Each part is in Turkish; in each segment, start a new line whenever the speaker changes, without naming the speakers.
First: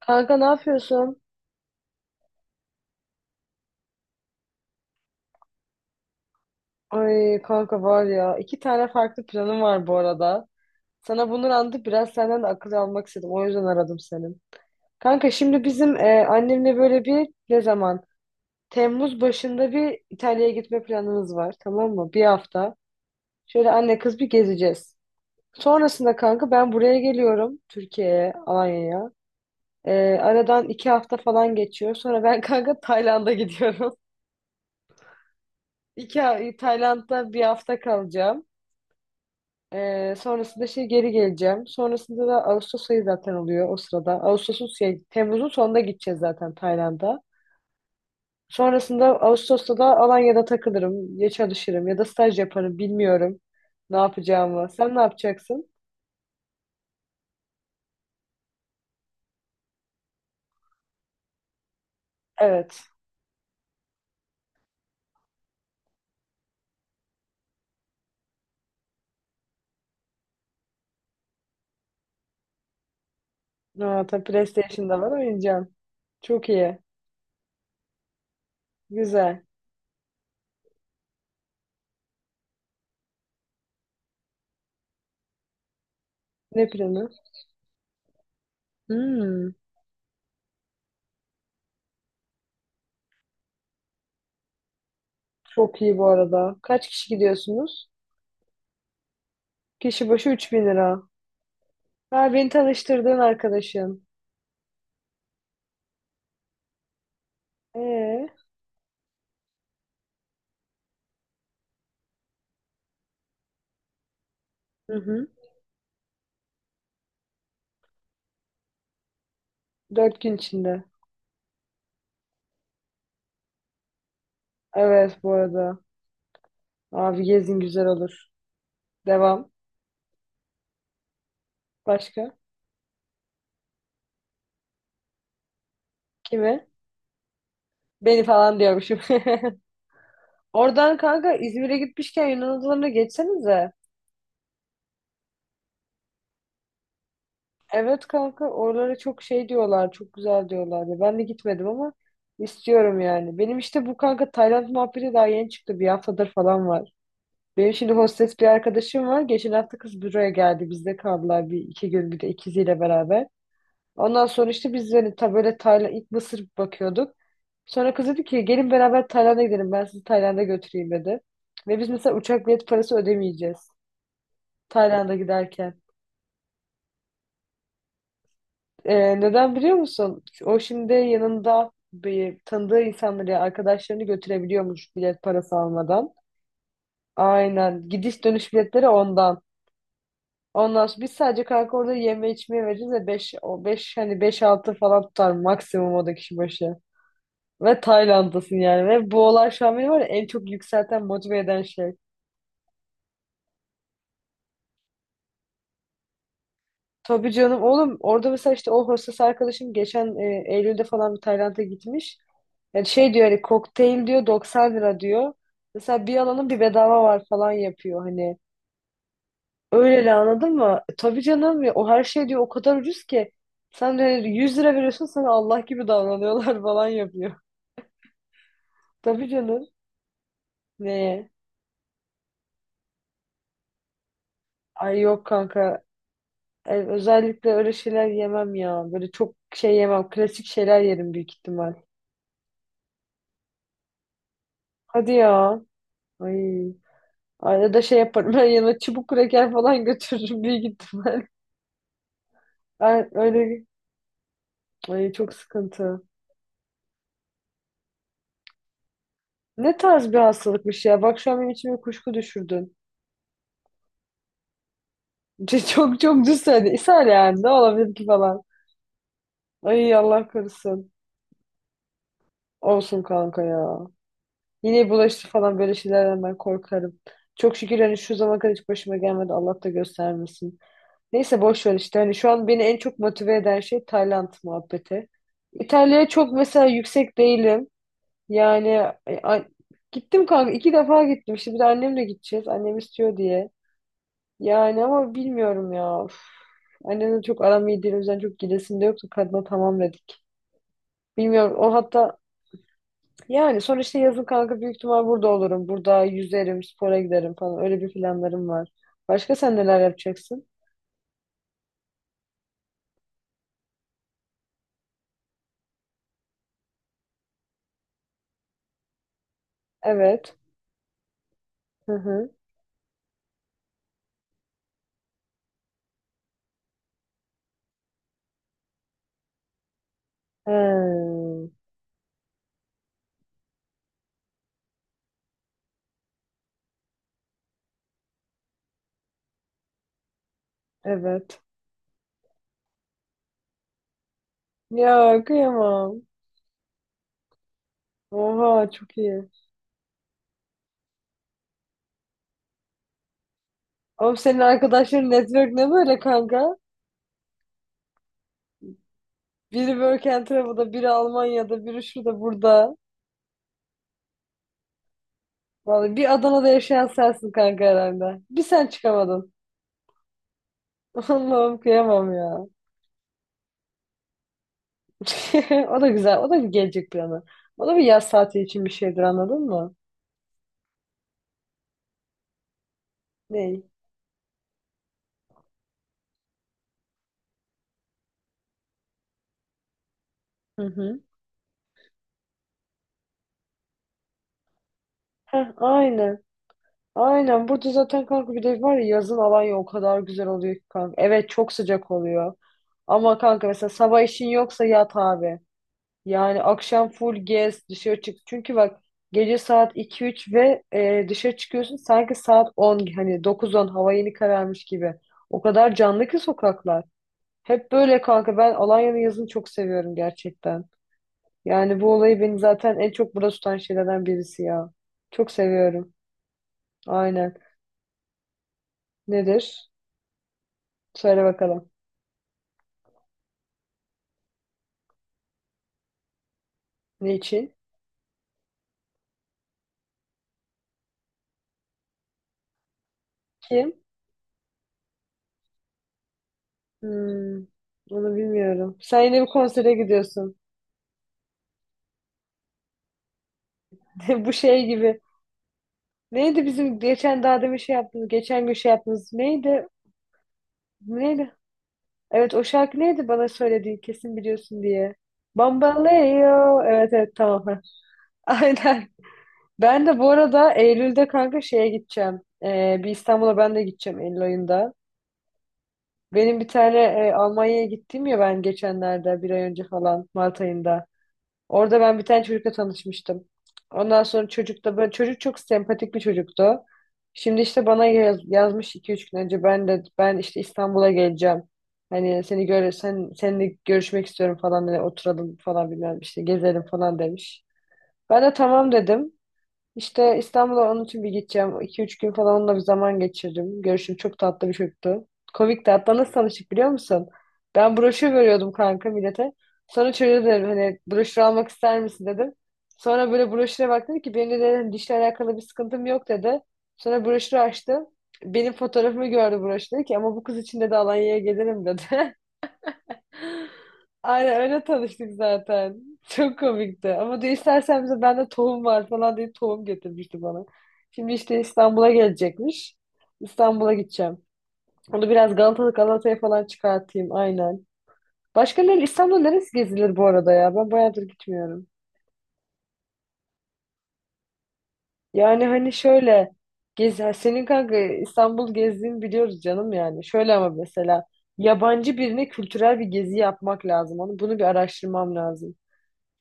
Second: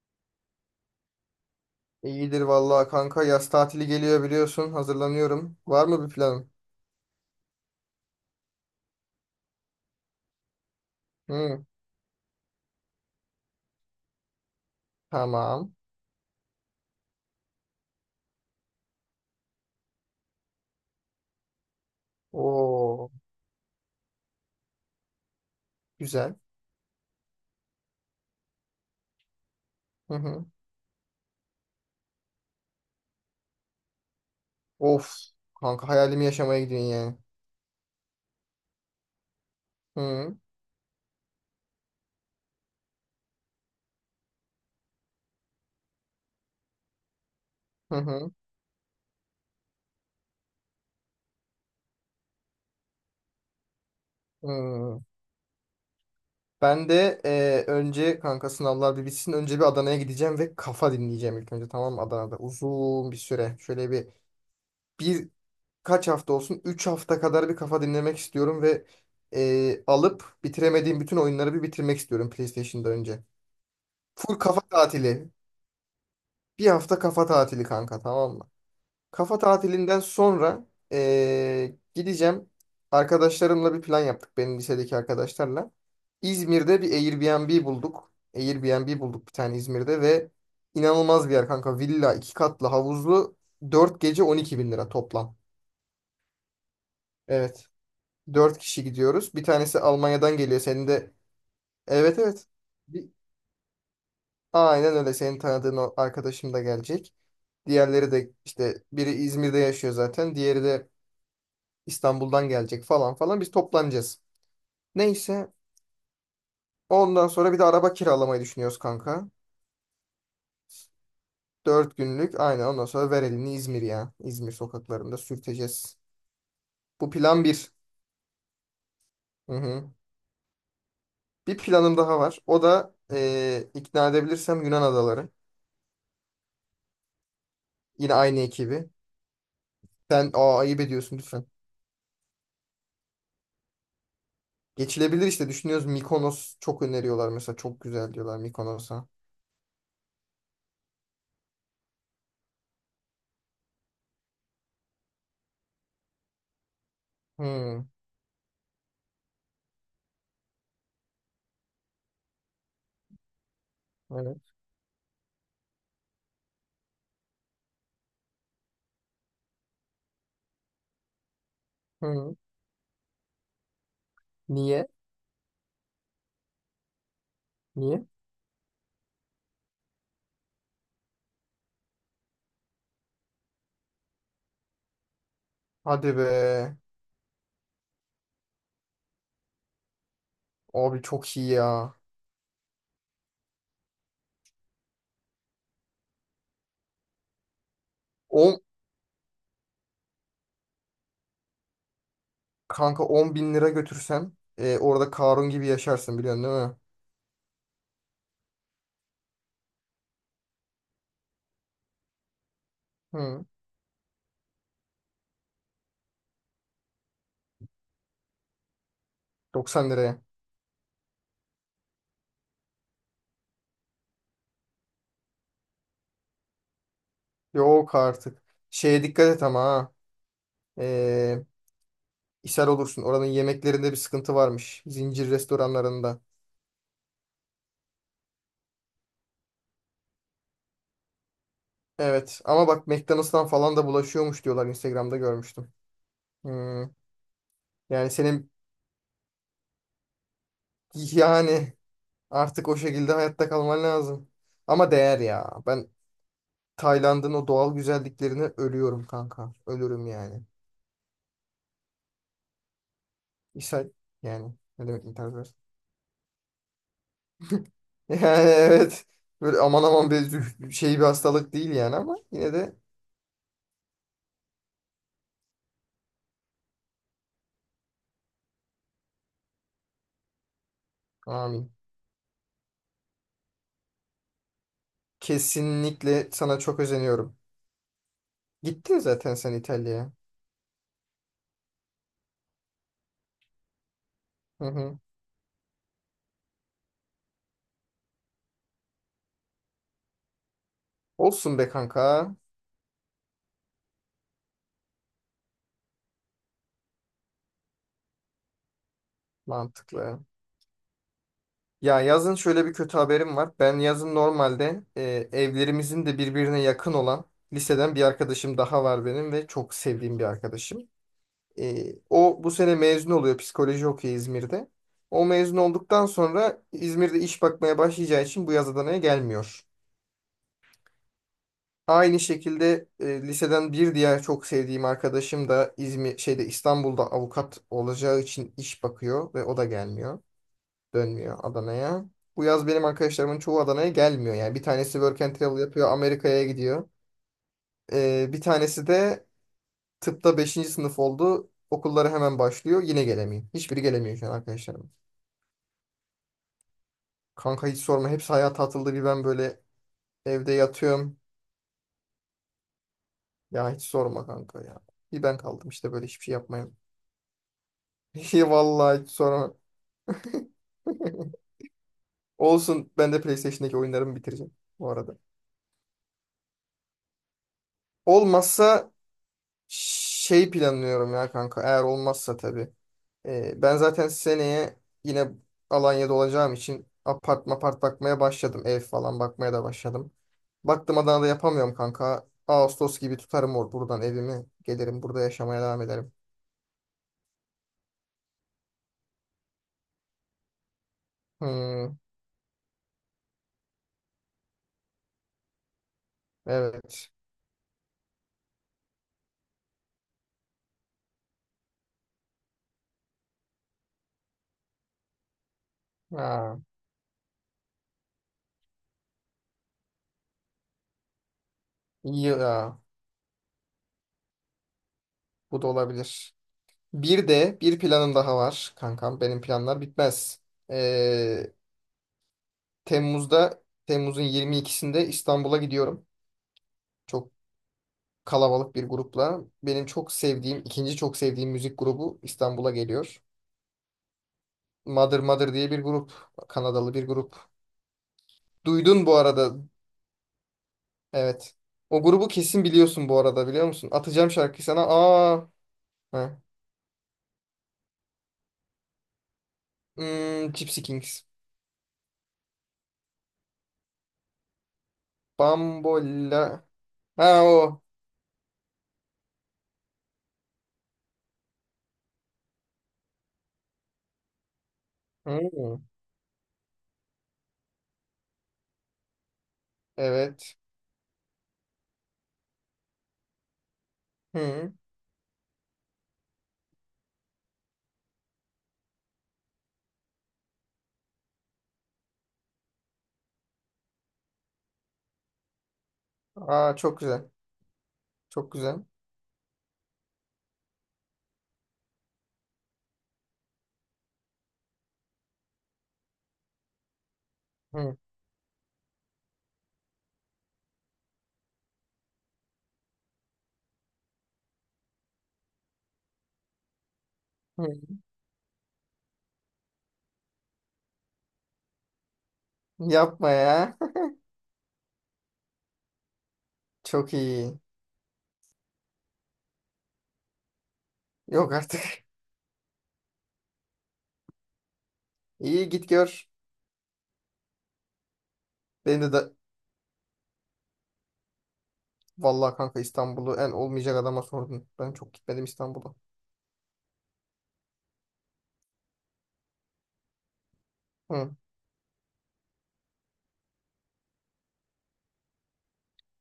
Kanka ne yapıyorsun?
İyidir vallahi kanka yaz tatili geliyor biliyorsun hazırlanıyorum. Var mı bir planın?
Ay kanka var ya iki tane farklı planım var bu arada. Sana bunu
Hı,
anlatıp biraz senden de akıl almak istedim. O yüzden aradım seni. Kanka şimdi
tamam.
bizim annemle böyle bir ne zaman? Temmuz başında bir İtalya'ya gitme planımız var tamam mı? Bir hafta.
Oo,
Şöyle anne kız bir gezeceğiz. Sonrasında
güzel.
kanka ben buraya geliyorum. Türkiye'ye, Alanya'ya.
Hı
E,
hı.
aradan 2 hafta falan geçiyor. Sonra ben kanka Tayland'a gidiyorum.
Of kanka hayalimi
İki,
yaşamaya gidiyorsun yani.
Tayland'da bir hafta kalacağım. Ee,
Hı
sonrasında şey geri geleceğim. Sonrasında da Ağustos ayı zaten oluyor o sırada. Temmuz'un sonunda gideceğiz zaten Tayland'a.
hı hı.
Sonrasında Ağustos'ta da Alanya'da takılırım, ya çalışırım ya da staj yaparım bilmiyorum ne yapacağımı. Sen ne
Hı.
yapacaksın?
Ben de önce kanka sınavlar bir bitsin önce bir Adana'ya gideceğim ve kafa dinleyeceğim ilk önce, tamam mı? Adana'da
Evet.
uzun bir süre şöyle bir kaç hafta olsun, 3 hafta kadar bir kafa dinlemek istiyorum ve alıp bitiremediğim bütün oyunları bir bitirmek istiyorum PlayStation'da önce.
Ha, tabii
Full kafa
PlayStation'da var
tatili.
oynayacağım. Çok
Bir
iyi.
hafta kafa tatili kanka, tamam mı? Kafa
Güzel.
tatilinden sonra gideceğim. Arkadaşlarımla bir plan yaptık. Benim lisedeki arkadaşlarla.
Ne
İzmir'de bir
planı?
Airbnb bulduk bir
Hmm,
tane İzmir'de ve inanılmaz bir yer kanka. Villa, iki katlı, havuzlu. 4 gece 12 bin lira toplam.
çok iyi bu arada. Kaç kişi
Evet.
gidiyorsunuz?
Dört kişi gidiyoruz. Bir tanesi
Kişi başı
Almanya'dan
üç
geliyor.
bin
Senin
lira.
de... Evet,
Ha,
evet.
beni
Bir...
tanıştırdığın arkadaşın.
Aynen öyle. Senin tanıdığın o arkadaşım da gelecek. Diğerleri
Ee?
de işte biri İzmir'de yaşıyor zaten. Diğeri de İstanbul'dan gelecek falan falan. Biz toplanacağız.
Hı hı.
Neyse. Ondan sonra bir de araba kiralamayı düşünüyoruz kanka.
4 gün içinde.
4 günlük. Aynen, ondan sonra ver elini İzmir ya. İzmir sokaklarında
Evet bu arada.
sürteceğiz. Bu
Abi
plan
gezin
bir.
güzel olur. Devam.
Hı hı. Bir planım daha
Başka?
var. O da ikna edebilirsem Yunan adaları.
Kimi?
Yine
Beni
aynı
falan
ekibi.
diyormuşum.
Sen ayıp
Oradan
ediyorsun,
kanka
lütfen.
İzmir'e gitmişken Yunan adalarına geçsenize.
Geçilebilir işte, düşünüyoruz. Mikonos çok öneriyorlar mesela. Çok
Evet
güzel diyorlar
kanka oralara
Mikonos'a.
çok şey diyorlar. Çok güzel diyorlar. Ya ben de gitmedim ama istiyorum yani. Benim işte bu kanka Tayland muhabbeti daha yeni çıktı. Bir haftadır falan var. Benim
Hı,
şimdi hostes bir arkadaşım var. Geçen hafta kız buraya geldi. Bizde kaldılar bir iki gün bir de ikiziyle beraber. Ondan sonra
evet.
işte biz hani ta böyle Tayland, ilk Mısır bakıyorduk. Sonra kız dedi ki gelin beraber Tayland'a gidelim ben sizi Tayland'a götüreyim dedi. Ve biz mesela
Hı.
uçak bilet parası ödemeyeceğiz
Niye?
Tayland'a giderken.
Niye?
Neden biliyor musun? O şimdi yanında bir tanıdığı insanları, yani arkadaşlarını götürebiliyormuş bilet parası almadan.
Hadi be.
Aynen. Gidiş dönüş biletleri ondan. Ondan
Abi
sonra biz
çok
sadece
iyi
kanka orada
ya.
yeme içmeye vereceğiz ve 5 o 5 hani 5 6 falan tutar maksimum o da kişi başı. Ve Tayland'dasın
10,
yani. Ve bu olay şu an beni var ya en çok yükselten, motive eden şey.
kanka, 10 bin lira götürsen orada Karun gibi yaşarsın biliyorsun değil mi?
Tabii canım oğlum orada mesela işte o hostes arkadaşım geçen Eylül'de falan bir Tayland'a gitmiş. Yani şey diyor hani
Hı.
kokteyl diyor 90 lira diyor. Mesela bir alanın bir bedava var falan yapıyor hani.
90
Öyle de
liraya.
anladın mı? Tabii canım ya o her şey diyor o kadar ucuz ki. Sen de hani 100 lira veriyorsun sana Allah gibi davranıyorlar falan yapıyor.
Yok artık. Şeye
Tabii
dikkat et ama
canım.
ha.
Neye?
E, ishal olursun. Oranın yemeklerinde bir sıkıntı varmış.
Ay yok
Zincir
kanka
restoranlarında.
özellikle öyle şeyler yemem ya. Böyle çok şey yemem. Klasik şeyler yerim büyük ihtimal.
Evet ama bak McDonald's'tan falan da bulaşıyormuş diyorlar,
Hadi
Instagram'da
ya.
görmüştüm.
Ay.
Hı.
Arada şey
Yani
yaparım. Ben
senin,
yanına çubuk kraker falan götürürüm büyük ihtimal.
yani artık o
Ay,
şekilde hayatta
öyle.
kalman lazım. Ama
Ay,
değer
çok
ya. Ben
sıkıntı.
Tayland'ın o doğal güzelliklerine ölüyorum kanka.
Ne
Ölürüm
tarz bir
yani.
hastalıkmış ya. Bak şu an benim içime kuşku düşürdün.
İshal yani. Ne demek intihar eder?
Çok çok düz söyledin. İshal yani. Ne olabilir ki falan.
Yani evet. Böyle aman
Ay
aman
Allah
bir
korusun.
şey, bir hastalık değil yani ama yine de,
Olsun kanka ya. Yine bulaştı falan böyle şeylerden ben korkarım. Çok şükür hani şu zamana kadar hiç başıma gelmedi. Allah da göstermesin. Neyse boş
amin.
ver işte. Hani şu an beni en çok motive eden şey Tayland muhabbeti. İtalya'ya
Kesinlikle
çok
sana
mesela
çok
yüksek
özeniyorum.
değilim. Yani
Gittin
e,
zaten
a-
sen İtalya'ya.
gittim kanka iki defa gittim. İşte bir de annemle gideceğiz. Annem istiyor diye.
Hı
Yani
hı.
ama bilmiyorum ya. Uf. Annemle çok aram iyi değil. O yüzden çok gidesim de yoktu. Kadına tamam dedik. Bilmiyorum.
Olsun be
O hatta
kanka.
yani sonuçta yazın kanka büyük ihtimal burada olurum. Burada yüzerim, spora giderim falan. Öyle bir planlarım var. Başka sen neler
Mantıklı.
yapacaksın?
Ya yazın şöyle bir kötü haberim var. Ben yazın normalde evlerimizin de birbirine yakın olan liseden bir arkadaşım daha var benim ve çok sevdiğim bir
Evet.
arkadaşım. E,
Hı hı.
O bu sene mezun oluyor, psikoloji okuyor İzmir'de. O mezun olduktan sonra İzmir'de iş bakmaya başlayacağı için bu yaz Adana'ya gelmiyor.
Hmm,
Aynı şekilde liseden bir diğer çok sevdiğim arkadaşım da İzmir şeyde İstanbul'da avukat olacağı için iş bakıyor ve o da gelmiyor. Dönmüyor
evet.
Adana'ya. Bu yaz benim arkadaşlarımın çoğu Adana'ya gelmiyor. Yani bir tanesi work
Ya
and travel yapıyor,
kıyamam.
Amerika'ya gidiyor. Bir
Oha
tanesi
çok
de
iyi.
tıpta beşinci sınıf oldu. Okulları hemen başlıyor. Yine gelemiyor. Hiçbiri
Oğlum
gelemiyor şu an
senin
arkadaşlarım.
arkadaşların network ne böyle kanka?
Kanka hiç sorma. Hepsi hayata atıldı. Bir ben böyle
Biri Work and
evde
Travel'da, biri
yatıyorum.
Almanya'da, biri şurada burada.
Ya hiç sorma kanka ya. Bir ben kaldım işte
Vallahi
böyle,
bir
hiçbir şey
Adana'da
yapmayayım.
yaşayan sensin kanka herhalde. Bir sen
Vallahi hiç
çıkamadın.
sorma.
Allah'ım kıyamam ya.
Olsun, ben de PlayStation'daki oyunlarımı bitireceğim bu arada.
O da güzel. O da bir gelecek planı. O da bir yaz saati için bir
Olmazsa
şeydir anladın mı?
şey planlıyorum ya kanka. Eğer olmazsa tabii.
Ney?
Ben zaten seneye yine Alanya'da olacağım için apart mapart bakmaya başladım. Ev falan bakmaya da başladım.
Hı
Baktım
hı.
Adana'da yapamıyorum kanka. Ağustos gibi tutarım or buradan evimi. Gelirim burada
Heh,
yaşamaya devam ederim.
aynen. Aynen burada zaten kanka bir de var ya yazın Alanya o kadar güzel oluyor ki kanka. Evet çok sıcak
Hmm.
oluyor. Ama kanka mesela sabah işin yoksa yat abi. Yani akşam
Evet.
full gez dışarı çık. Çünkü bak gece saat iki üç ve dışarı çıkıyorsun sanki saat 10 hani dokuz on hava yeni kararmış gibi. O kadar canlı ki
Ha,
sokaklar. Hep böyle kanka ben Alanya'nın yazını çok seviyorum gerçekten. Yani bu olayı
iyi
beni zaten
ya.
en çok burada tutan şeylerden birisi ya. Çok
Bu da
seviyorum.
olabilir. Bir
Aynen.
de bir planım daha var kankam. Benim
Nedir?
planlar bitmez.
Söyle
Ee,
bakalım.
Temmuz'un 22'sinde İstanbul'a gidiyorum.
Ne
Çok
için?
kalabalık bir grupla. Benim çok sevdiğim, ikinci çok sevdiğim müzik grubu İstanbul'a geliyor.
Kim?
Mother Mother diye bir grup. Kanadalı bir
Hmm,
grup.
onu bilmiyorum. Sen
Duydun bu
yine bir
arada.
konsere gidiyorsun.
Evet. O grubu kesin biliyorsun bu arada, biliyor musun? Atacağım
Bu
şarkıyı
şey
sana.
gibi.
Aa. Heh.
Neydi bizim geçen daha demin şey yaptığımız, geçen gün şey yaptığımız neydi?
Hmm, Gypsy Kings.
Neydi? Evet o şarkı neydi bana söylediğin kesin biliyorsun diye. Bambaleo.
Bambolla.
Evet evet
Ha
tamam.
o.
Aynen. Ben de bu arada Eylül'de kanka şeye gideceğim. Bir İstanbul'a ben de gideceğim Eylül ayında.
Hı.
Benim bir tane Almanya'ya gittim ya ben geçenlerde bir ay önce falan Mart
Evet.
ayında. Orada ben bir tane çocukla tanışmıştım. Ondan sonra çocuk
Hı.
da böyle çocuk çok sempatik bir çocuktu. Şimdi işte bana yazmış iki üç gün önce ben işte İstanbul'a geleceğim. Hani seninle görüşmek istiyorum falan hani oturalım falan bilmem işte gezelim
Aa,
falan
çok güzel.
demiş. Ben de
Çok
tamam
güzel.
dedim. İşte İstanbul'a onun için bir gideceğim. İki üç gün falan onunla bir zaman geçirdim. Görüşüm çok tatlı bir çocuktu. Komik de hatta nasıl tanıştık biliyor musun? Ben
Hı.
broşür veriyordum kanka millete. Sonra çocuğa dedim hani broşür almak ister misin dedim. Sonra böyle broşüre baktı dedi ki benim de dedim, dişle alakalı bir sıkıntım yok dedi. Sonra broşürü
Hı.
açtı. Benim fotoğrafımı gördü broşür dedi ki ama bu kız için de Alanya'ya gelirim dedi.
Yapma ya.
Aynen öyle tanıştık zaten. Çok komikti.
Çok
Ama diyor
iyi.
istersen bize bende tohum var falan diye tohum getirmişti bana. Şimdi işte
Yok
İstanbul'a
artık.
gelecekmiş. İstanbul'a gideceğim. Onu biraz
İyi
Galata,
git
Galata'ya
gör.
falan çıkartayım aynen. Başka ne?
Beni de,
İstanbul'da
da
neresi gezilir bu arada ya? Ben bayağıdır gitmiyorum.
Vallahi kanka İstanbul'u en olmayacak adama sordun. Ben çok gitmedim
Yani hani
İstanbul'a.
şöyle senin kanka İstanbul gezdiğini biliyoruz canım yani. Şöyle ama mesela
Hı.
yabancı birine kültürel bir gezi yapmak lazım. Onu, bunu bir araştırmam lazım.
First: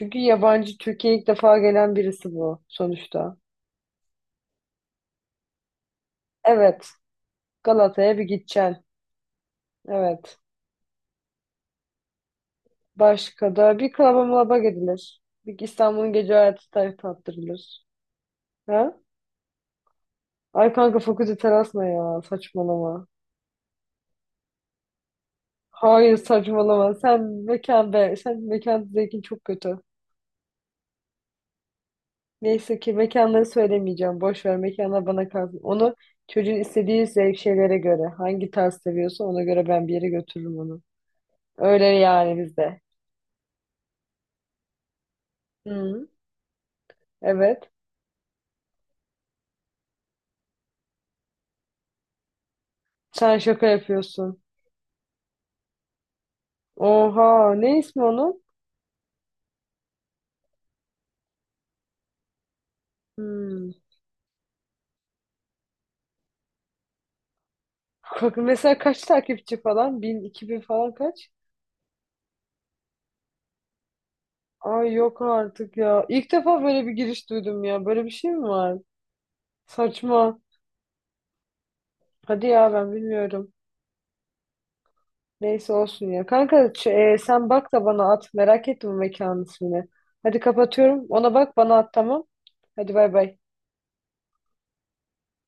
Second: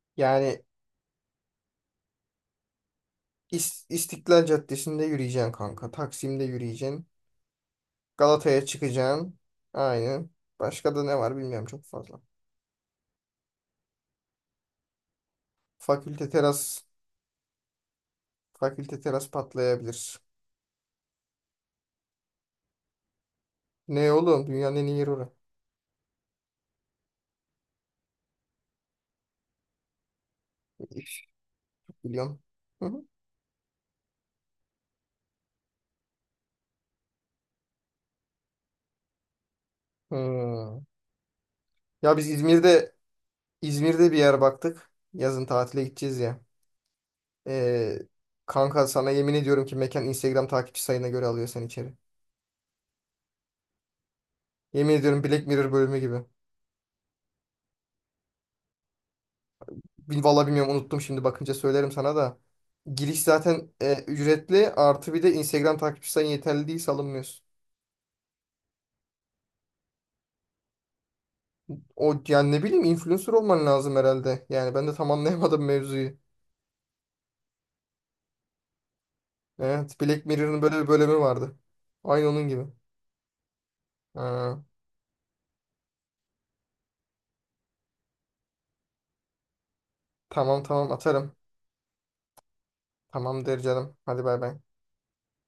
Çünkü
Yani
yabancı Türkiye'ye ilk defa gelen birisi bu sonuçta.
İstiklal Caddesi'nde yürüyeceksin kanka. Taksim'de
Evet.
yürüyeceksin.
Galata'ya bir
Galata'ya
gideceksin.
çıkacaksın. Aynen.
Evet.
Başka da ne var bilmiyorum çok fazla.
Başka da bir klaba mlaba gidilir. Bir İstanbul'un
Fakülte
gece hayatı
teras.
tattırılır. Ha?
Fakülte teras patlayabilir.
Ay kanka fakülte terasma ya saçmalama.
Ne oğlum? Dünyanın en iyi yeri orası.
Hayır saçmalama. Sen mekan be. Sen mekan zevkin çok kötü.
Biliyorum.
Neyse
Hı
ki
hı.
mekanları söylemeyeceğim. Boş ver mekanlar bana kalsın. Onu çocuğun istediği zevk şeylere göre. Hangi tarz seviyorsa ona göre ben bir yere götürürüm onu.
Hı.
Öyle
Ya biz
yani bizde.
İzmir'de bir yer baktık. Yazın tatile
Hı.
gideceğiz ya.
Evet.
Ee, Kanka sana yemin ediyorum ki mekan Instagram takipçi sayına göre alıyor seni içeri.
Sen şaka yapıyorsun.
Yemin ediyorum, Black Mirror bölümü gibi.
Oha. Ne ismi onun?
Vallahi bilmiyorum, unuttum, şimdi bakınca söylerim sana da. Giriş
Hmm.
zaten ücretli, artı bir de Instagram takipçi sayın yeterli değilse alınmıyorsun.
Mesela kaç takipçi falan? 1.000, 2.000 falan kaç?
O yani, ne bileyim, influencer olman lazım herhalde. Yani ben
Ay
de tam
yok
anlayamadım
artık ya.
mevzuyu.
İlk defa böyle bir giriş duydum ya. Böyle bir şey mi var?
Evet, Black
Saçma.
Mirror'ın böyle bir bölümü vardı. Aynı
Hadi
onun gibi.
ya ben bilmiyorum.
Ha.
Neyse olsun ya. Kanka sen bak da bana at. Merak ettim bu mekanın ismini. Hadi
Tamam, tamam,
kapatıyorum. Ona
atarım.
bak bana at tamam. Hadi bay bay.
Tamamdır canım. Hadi bay bay.